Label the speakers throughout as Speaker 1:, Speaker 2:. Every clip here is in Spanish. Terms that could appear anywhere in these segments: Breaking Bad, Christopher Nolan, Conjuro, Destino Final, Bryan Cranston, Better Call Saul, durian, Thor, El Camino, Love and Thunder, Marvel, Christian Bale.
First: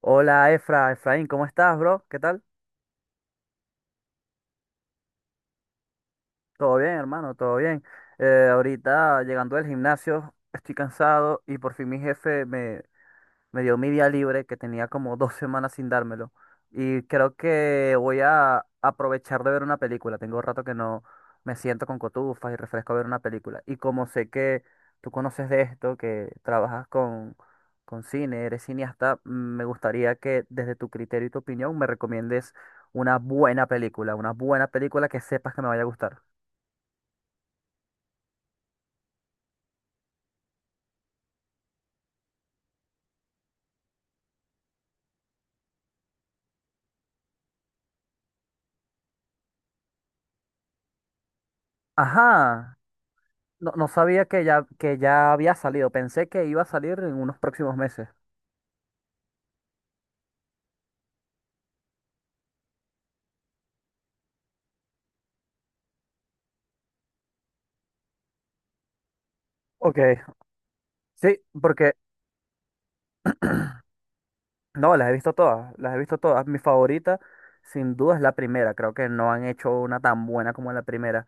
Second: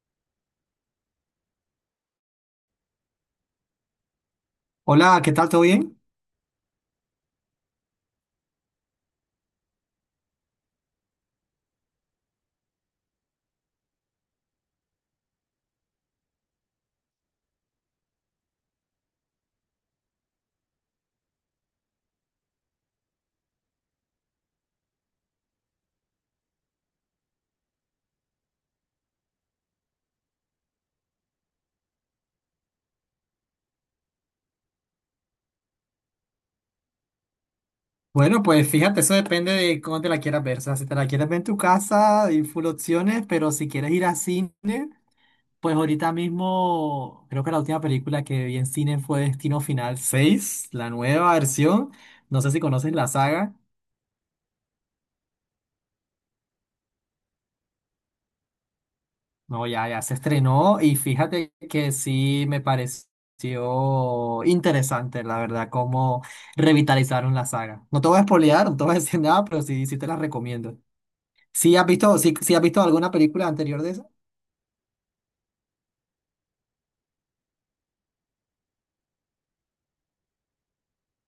Speaker 1: Hola Efra, Efraín, ¿cómo estás, bro? ¿Qué tal?
Speaker 2: Hola, ¿qué tal? ¿Todo bien?
Speaker 1: Todo bien, hermano, todo bien. Ahorita llegando del gimnasio, estoy cansado y por fin mi jefe me dio mi día libre que tenía como dos semanas sin dármelo. Y creo que voy a aprovechar de ver una película. Tengo rato que no me siento con cotufas y refresco a ver una película. Y como sé que tú conoces de esto, que con cine, eres cineasta, me gustaría que desde tu criterio y tu opinión me recomiendes una buena película que sepas que me vaya a gustar.
Speaker 2: Bueno, pues fíjate, eso depende de cómo te la quieras ver. O sea, si te la quieres ver en tu casa, hay full opciones, pero si quieres ir a cine, pues ahorita mismo creo que la última película que vi en cine fue Destino Final seis, la nueva versión. No sé si
Speaker 1: Ajá,
Speaker 2: conoces la saga.
Speaker 1: no, no sabía que ya había salido. Pensé que iba a salir en unos próximos meses.
Speaker 2: No, ya, ya se estrenó y fíjate que sí me pareció interesante, la verdad, cómo revitalizaron la saga. No te voy a spoilear, no te voy a decir nada, pero sí, sí
Speaker 1: Ok.
Speaker 2: te la recomiendo.
Speaker 1: Sí,
Speaker 2: ¿Sí has
Speaker 1: porque
Speaker 2: visto, sí, sí has visto alguna película anterior de esa?
Speaker 1: no, las he visto todas, las he visto todas. Mi favorita, sin duda, es la primera. Creo que no han hecho una tan buena como la primera.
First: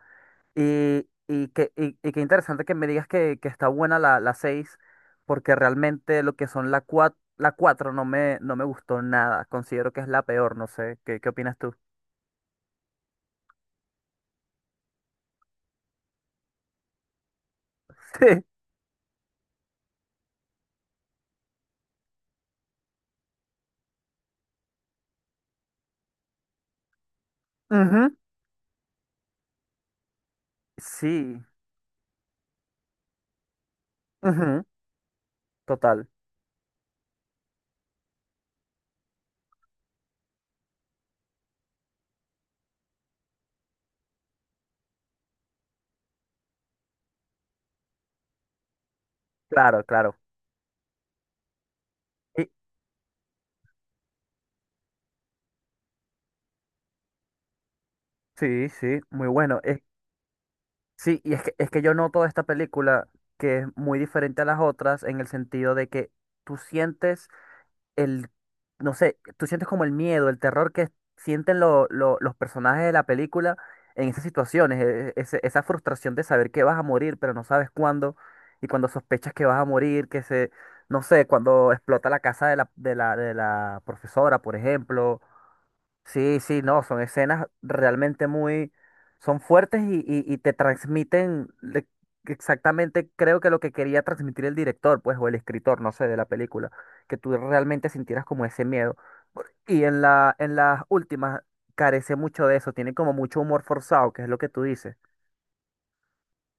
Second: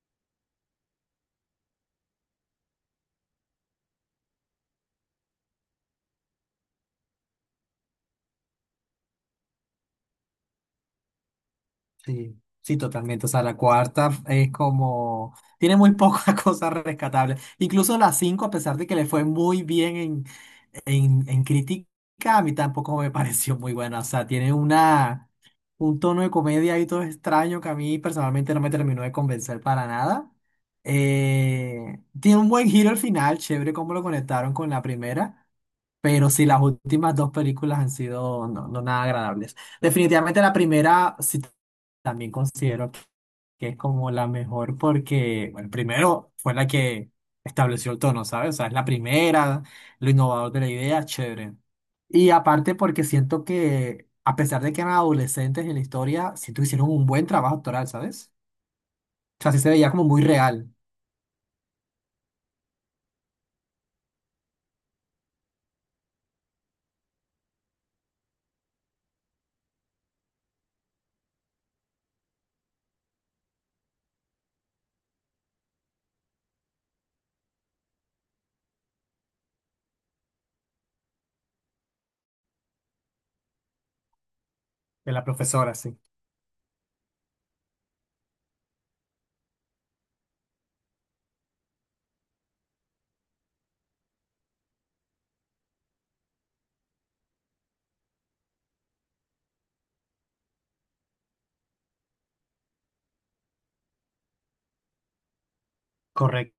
Speaker 1: Y qué interesante que me digas que está buena la 6, porque realmente lo que son la 4 no no me gustó nada. Considero que es la peor, no sé, qué opinas tú?
Speaker 2: Sí, sí, totalmente. O sea, la cuarta es como... Tiene muy pocas cosas rescatables. Incluso la cinco, a pesar de que le fue muy bien en, en crítica, a mí tampoco me pareció muy buena. O sea, tiene una, un tono de comedia ahí todo extraño que a
Speaker 1: Sí,
Speaker 2: mí
Speaker 1: ujú,
Speaker 2: personalmente no me terminó de convencer para nada.
Speaker 1: sí,
Speaker 2: Tiene un buen giro al final, chévere cómo lo conectaron
Speaker 1: ujú,
Speaker 2: con la primera.
Speaker 1: total,
Speaker 2: Pero sí, las últimas dos películas han sido no, no nada agradables. Definitivamente la primera sí también considero que es como la mejor porque, bueno, primero fue la que estableció el tono, ¿sabes? O sea, es la primera,
Speaker 1: claro,
Speaker 2: lo
Speaker 1: claro.
Speaker 2: innovador de la idea, chévere. Y
Speaker 1: Y-
Speaker 2: aparte porque siento que, a pesar de que eran adolescentes en la historia, siento que hicieron un buen trabajo actoral, ¿sabes?
Speaker 1: sí, sí, muy
Speaker 2: O sea, sí
Speaker 1: bueno.
Speaker 2: se veía como muy real
Speaker 1: Sí, y es es que yo noto esta película que es muy diferente a las otras en el sentido de que tú sientes el, no sé, tú sientes como el miedo, el terror que sienten los personajes de la película en esas situaciones, esa frustración de saber que vas a morir, pero no sabes cuándo, y cuando sospechas que vas a morir, no sé, cuando explota la casa de la profesora, por
Speaker 2: de
Speaker 1: ejemplo.
Speaker 2: la profesora, sí.
Speaker 1: Sí, sí, no, son escenas realmente muy, son fuertes y te transmiten exactamente, creo que lo que quería transmitir el director, pues, o el escritor, no sé, de la película, que tú realmente sintieras como ese miedo. Y en en las últimas carece mucho de eso, tiene como mucho humor forzado, que es lo que tú dices.
Speaker 2: Correcto.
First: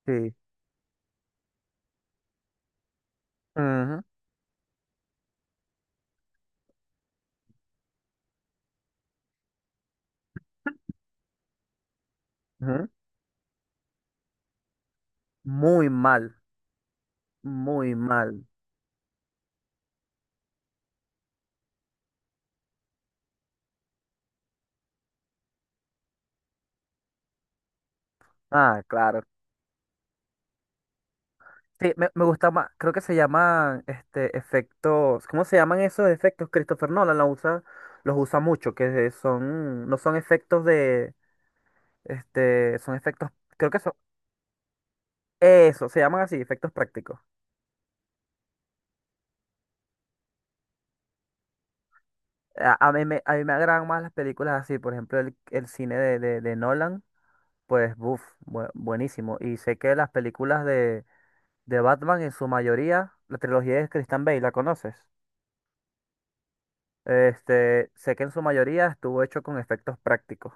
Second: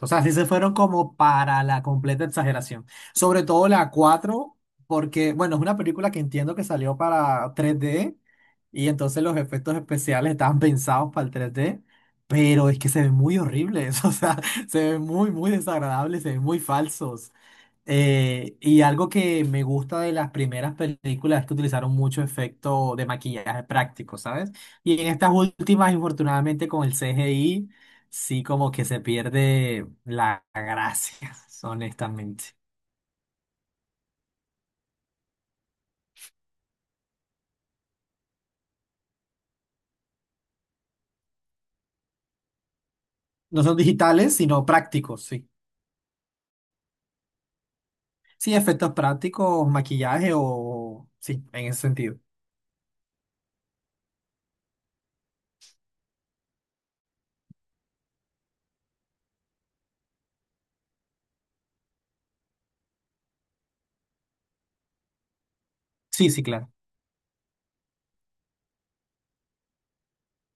Speaker 2: O sea, sí
Speaker 1: Sí.
Speaker 2: se fueron como para la completa exageración. Sobre todo la
Speaker 1: Ujú,
Speaker 2: 4, porque, bueno, es una película que entiendo que salió para 3D y entonces los efectos especiales estaban pensados para el 3D pero es que
Speaker 1: ujú.
Speaker 2: se ven muy horribles, o sea, se ven muy, muy
Speaker 1: Muy
Speaker 2: desagradables, se
Speaker 1: mal,
Speaker 2: ven muy falsos.
Speaker 1: muy mal.
Speaker 2: Y algo que me gusta de las primeras películas es que utilizaron mucho efecto de maquillaje práctico, ¿sabes? Y en estas últimas, infortunadamente, con el CGI, sí como
Speaker 1: Ah,
Speaker 2: que se
Speaker 1: claro.
Speaker 2: pierde la gracia,
Speaker 1: Sí, me
Speaker 2: honestamente.
Speaker 1: gusta más, creo que se llaman este efectos, ¿cómo se llaman esos efectos? Christopher Nolan los usa mucho, que son, no son efectos de, este, son efectos,
Speaker 2: No
Speaker 1: creo
Speaker 2: son
Speaker 1: que son,
Speaker 2: digitales, sino prácticos, sí.
Speaker 1: eso, se llaman así, efectos prácticos.
Speaker 2: Sí, efectos prácticos, maquillaje o... Sí, en ese sentido.
Speaker 1: A mí me agradan más las películas así, por ejemplo, el cine de Nolan, pues, buf, buenísimo. Y sé que las películas de Batman en su mayoría, la trilogía de Christian Bale, ¿la conoces?
Speaker 2: Sí, sí, claro.
Speaker 1: Este, sé que en su mayoría estuvo hecho con efectos prácticos.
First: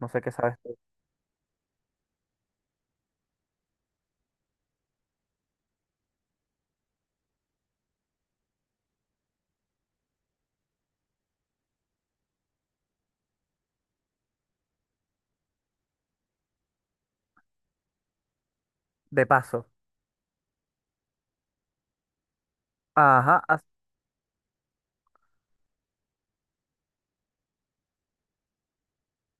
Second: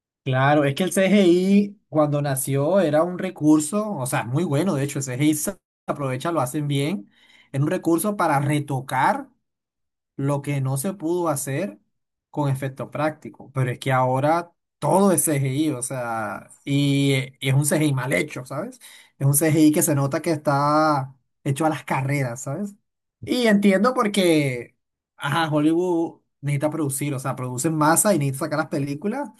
Speaker 1: No sé qué sabes
Speaker 2: Claro, es
Speaker 1: tú.
Speaker 2: que el CGI cuando nació era un recurso, o sea, muy bueno, de hecho, el CGI se aprovecha, lo hacen bien, era un recurso para retocar lo que no se pudo hacer con efecto práctico, pero es que ahora todo es CGI, o sea, y es un CGI mal hecho, ¿sabes?
Speaker 1: De
Speaker 2: Es un
Speaker 1: paso.
Speaker 2: CGI que se nota que está hecho a las carreras, ¿sabes?
Speaker 1: Ajá.
Speaker 2: Y entiendo porque, ajá, Hollywood necesita producir, o sea, produce en masa y necesita sacar las películas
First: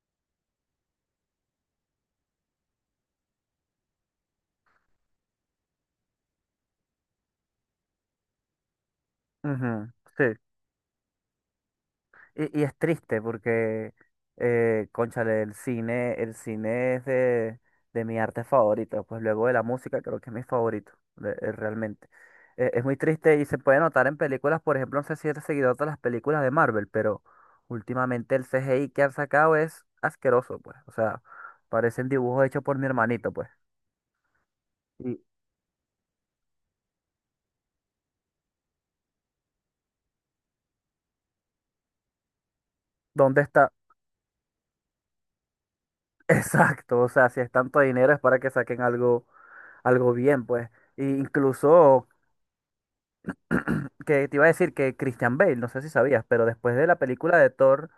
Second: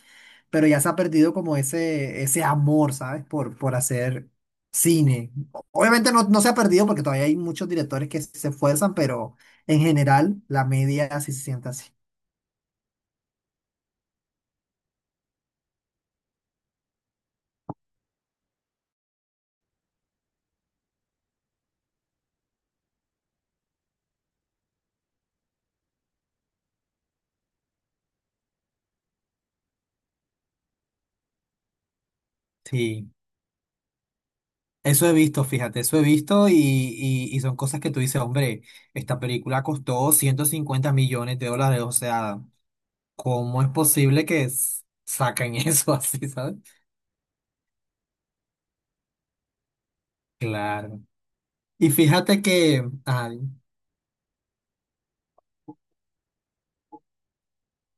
Speaker 2: pero ya se ha perdido como ese amor, ¿sabes? Por hacer cine. Obviamente no, no se ha perdido porque todavía hay muchos directores que se esfuerzan, pero en
Speaker 1: Ujú, sí.
Speaker 2: general la media sí se siente así.
Speaker 1: Y es triste porque, cónchale, el cine es de mi arte favorito. Pues luego de la música creo que es mi favorito, realmente. Es muy triste y se puede notar en películas, por ejemplo, no sé si eres seguidor de las películas de Marvel, pero últimamente el CGI que han sacado es asqueroso, pues. O sea, parecen dibujos hechos por mi
Speaker 2: Sí,
Speaker 1: hermanito, pues.
Speaker 2: eso he
Speaker 1: ¿Y
Speaker 2: visto, fíjate, eso he visto y son cosas que tú dices, hombre, esta película costó $150 millones, o sea,
Speaker 1: dónde
Speaker 2: ¿cómo es
Speaker 1: está?
Speaker 2: posible que saquen eso así, ¿sabes?
Speaker 1: Exacto, o sea, si es tanto dinero es para que saquen algo, algo bien, pues.
Speaker 2: Claro.
Speaker 1: E
Speaker 2: Y
Speaker 1: incluso
Speaker 2: fíjate que, ay,
Speaker 1: que te iba a decir que Christian Bale, no sé si sabías, pero después de la película de Thor,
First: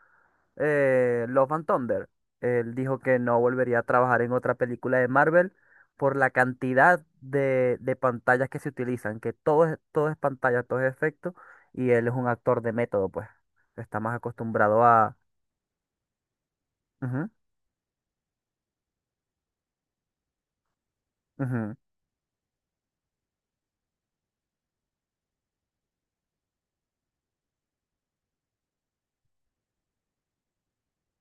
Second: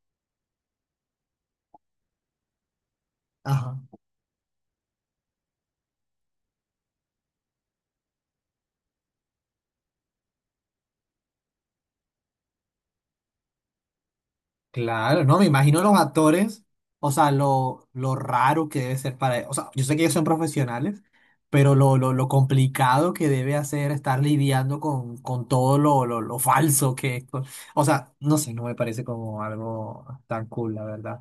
Speaker 1: Love and Thunder, él dijo que no volvería
Speaker 2: ajá.
Speaker 1: a trabajar en otra película de Marvel por la cantidad de pantallas que se utilizan, que todo es pantalla, todo es efecto, y él es un actor de método, pues. Está más acostumbrado a...
Speaker 2: Claro, no, me imagino los actores, o
Speaker 1: Ujú,
Speaker 2: sea, lo raro que debe ser para ellos. O sea, yo sé que ellos son profesionales, pero
Speaker 1: ujú,
Speaker 2: lo complicado que debe hacer estar lidiando con todo lo falso que es. O sea, no sé, no me parece como algo tan cool, la verdad.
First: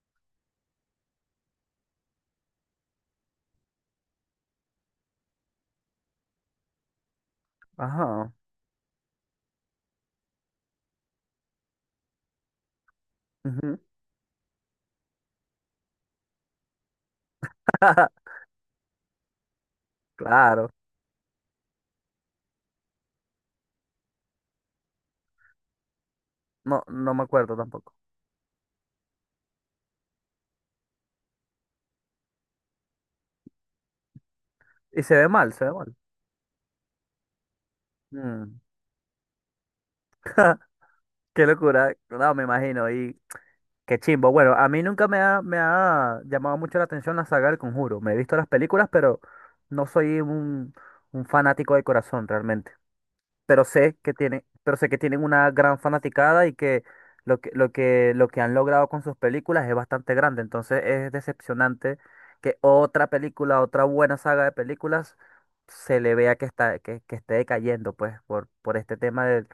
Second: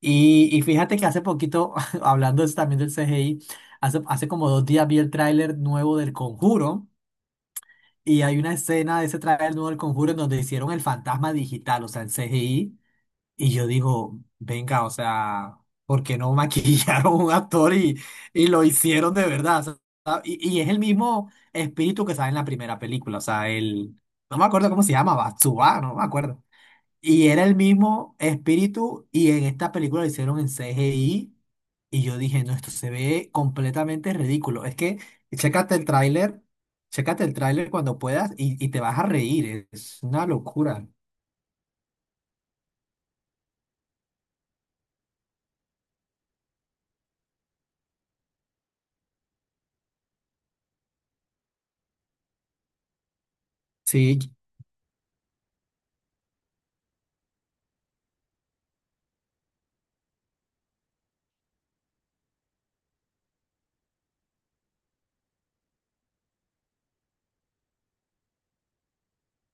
Speaker 2: Y fíjate que hace poquito, hablando es también del CGI, hace, hace como 2 días vi el tráiler nuevo del Conjuro. Y
Speaker 1: ajá,
Speaker 2: hay una escena de ese tráiler nuevo del Conjuro en donde hicieron el fantasma digital, o sea, el CGI y yo
Speaker 1: ujú,
Speaker 2: digo, venga, o sea, ¿por qué no maquillaron a un actor y lo hicieron de verdad? O sea, y
Speaker 1: claro.
Speaker 2: es el mismo espíritu que sale en la primera película, o sea, el, no me acuerdo cómo se llama, Batsuba, no me acuerdo.
Speaker 1: No, no me
Speaker 2: Y era el
Speaker 1: acuerdo tampoco.
Speaker 2: mismo espíritu y en esta película lo hicieron en CGI y yo dije, no, esto se ve completamente ridículo. Es que,
Speaker 1: Y se ve mal, se ve
Speaker 2: chécate el
Speaker 1: mal.
Speaker 2: tráiler, chécate el tráiler cuando puedas
Speaker 1: Mm.
Speaker 2: y te vas a reír, es una locura.
Speaker 1: Qué locura. No, me imagino. Y qué chimbo. Bueno, a mí nunca me ha llamado mucho la atención la saga del Conjuro. Me he visto las películas, pero no soy un fanático de corazón realmente. Pero sé que
Speaker 2: Sí,
Speaker 1: tienen, pero sé que tienen una gran fanaticada y que lo lo que han logrado con sus películas es bastante grande. Entonces es decepcionante que otra película, otra buena saga de películas, se le vea que está, que esté decayendo, pues, por este tema del,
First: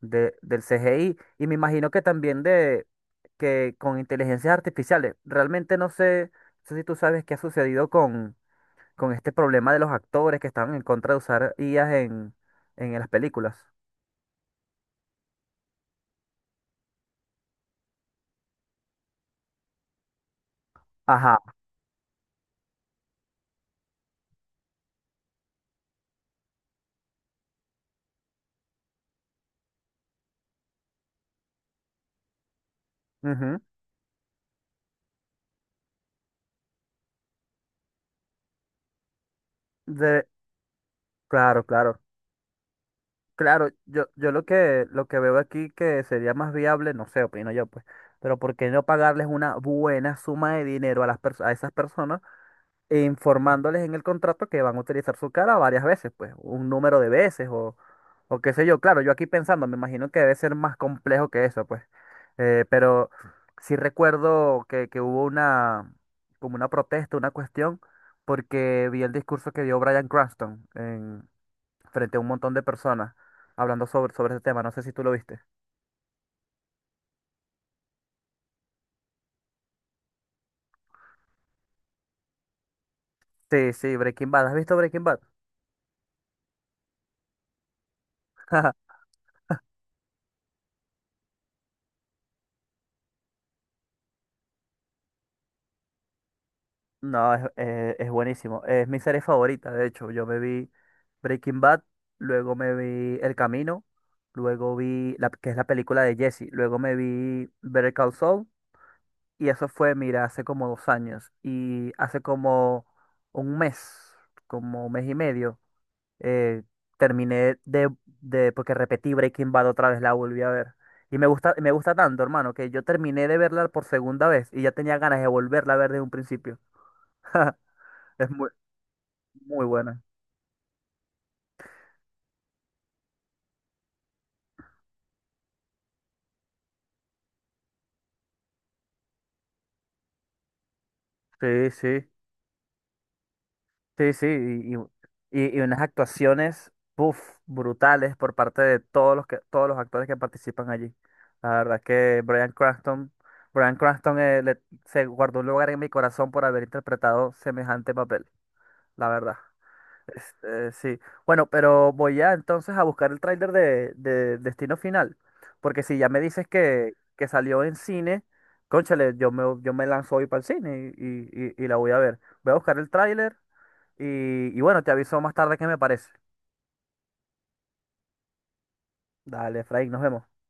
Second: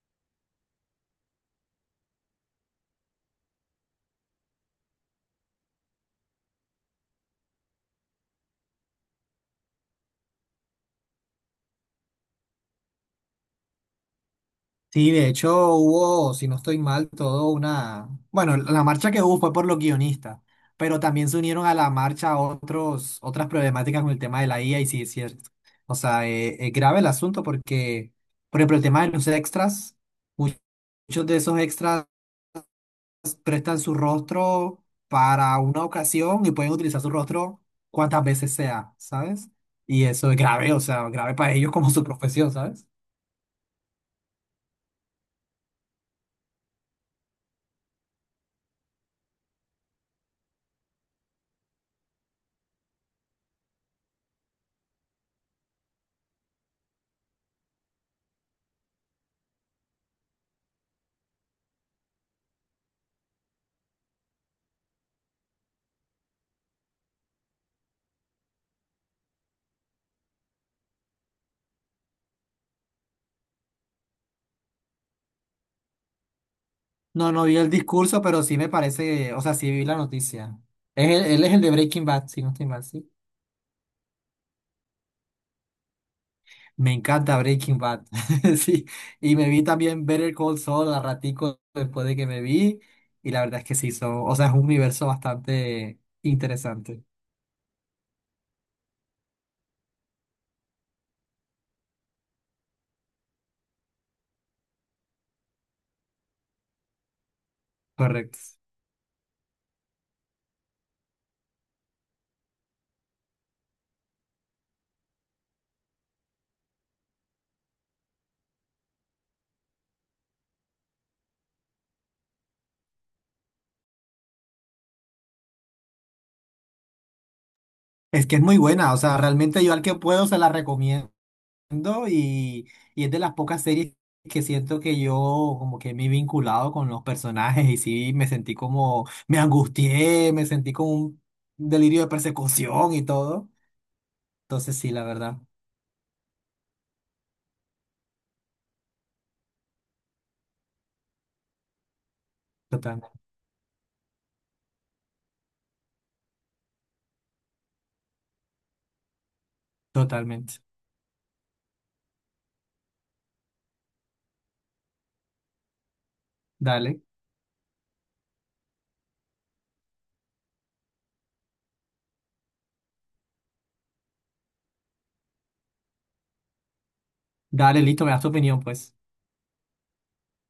Speaker 1: de- del CGI. Y me imagino que también de que con inteligencias artificiales. Realmente no sé, no sé si tú sabes qué ha sucedido con este problema de los actores que estaban en contra de usar IAs en las películas.
Speaker 2: sí, de hecho hubo, si no estoy mal, todo una... Bueno, la marcha que hubo fue por los guionistas, pero también se
Speaker 1: Ajá.
Speaker 2: unieron a la marcha otros, otras problemáticas con el tema de la IA y sí, es cierto. O sea, es grave el asunto porque, por ejemplo, el tema de los extras, mu- muchos de esos extras
Speaker 1: Ujú.
Speaker 2: prestan su rostro para una ocasión y pueden utilizar su rostro cuantas veces sea, ¿sabes? Y
Speaker 1: De,
Speaker 2: eso es grave, o sea, grave para
Speaker 1: claro,
Speaker 2: ellos como
Speaker 1: claro.
Speaker 2: su profesión, ¿sabes?
Speaker 1: Claro, yo lo lo que veo aquí que sería más viable, no sé, opino yo, pues, pero ¿por qué no pagarles una buena suma de dinero a a esas personas? E informándoles en el contrato que van a utilizar su cara varias veces, pues un número de veces o qué sé yo. Claro, yo aquí pensando, me imagino que debe ser más complejo que eso, pues. Pero sí recuerdo que hubo una, como una protesta, una cuestión, porque vi el discurso que dio Bryan Cranston frente a un montón de personas hablando sobre, sobre ese tema. No sé si tú lo viste.
Speaker 2: No, no vi el discurso, pero sí me parece, o sea, sí vi la noticia. Es él es el de Breaking Bad, si no estoy mal, sí.
Speaker 1: Sí, sí, Breaking Bad. ¿Has visto Breaking Bad?
Speaker 2: Me encanta Breaking Bad, sí. Y me vi también Better Call Saul a ratico después de que me vi. Y la verdad es que sí, son, o sea, es un universo bastante interesante.
Speaker 1: No, es buenísimo. Es mi serie favorita, de hecho. Yo me vi Breaking Bad, luego me vi El Camino, luego que es la película de Jesse, luego me vi Better Call
Speaker 2: Correcto.
Speaker 1: Saul, y eso fue, mira, hace como dos años. Y hace un mes, como un mes y medio, eh, terminé porque repetí Breaking Bad otra vez, la volví a ver. Y me gusta tanto, hermano, que yo terminé de verla por segunda vez y ya tenía ganas de volverla a ver desde un principio.
Speaker 2: Es
Speaker 1: Es
Speaker 2: que es
Speaker 1: muy,
Speaker 2: muy buena, o sea, realmente
Speaker 1: muy
Speaker 2: yo al que
Speaker 1: buena.
Speaker 2: puedo se la recomiendo. Viendo y es de las pocas series que siento que yo como que me he vinculado con los personajes y sí me sentí como, me angustié, me sentí como un
Speaker 1: Sí,
Speaker 2: delirio de
Speaker 1: sí,
Speaker 2: persecución y todo.
Speaker 1: sí, sí.
Speaker 2: Entonces sí, la verdad,
Speaker 1: Y, y unas actuaciones, puff, brutales por parte de todos los todos los actores que participan allí. La verdad que Bryan
Speaker 2: totalmente,
Speaker 1: Bryan Cranston se guardó un lugar en mi corazón por haber interpretado semejante papel, la verdad.
Speaker 2: totalmente.
Speaker 1: Este, sí. Bueno, pero voy ya entonces a buscar el tráiler de Destino Final. Porque si ya me dices
Speaker 2: Dale,
Speaker 1: que salió en cine, cónchale, yo me lanzo hoy para el cine y la voy a ver. Voy a buscar el tráiler y, y bueno, te aviso más tarde qué me parece.
Speaker 2: dale, listo, me das tu opinión, pues.
Speaker 1: Dale, Efraín, nos vemos.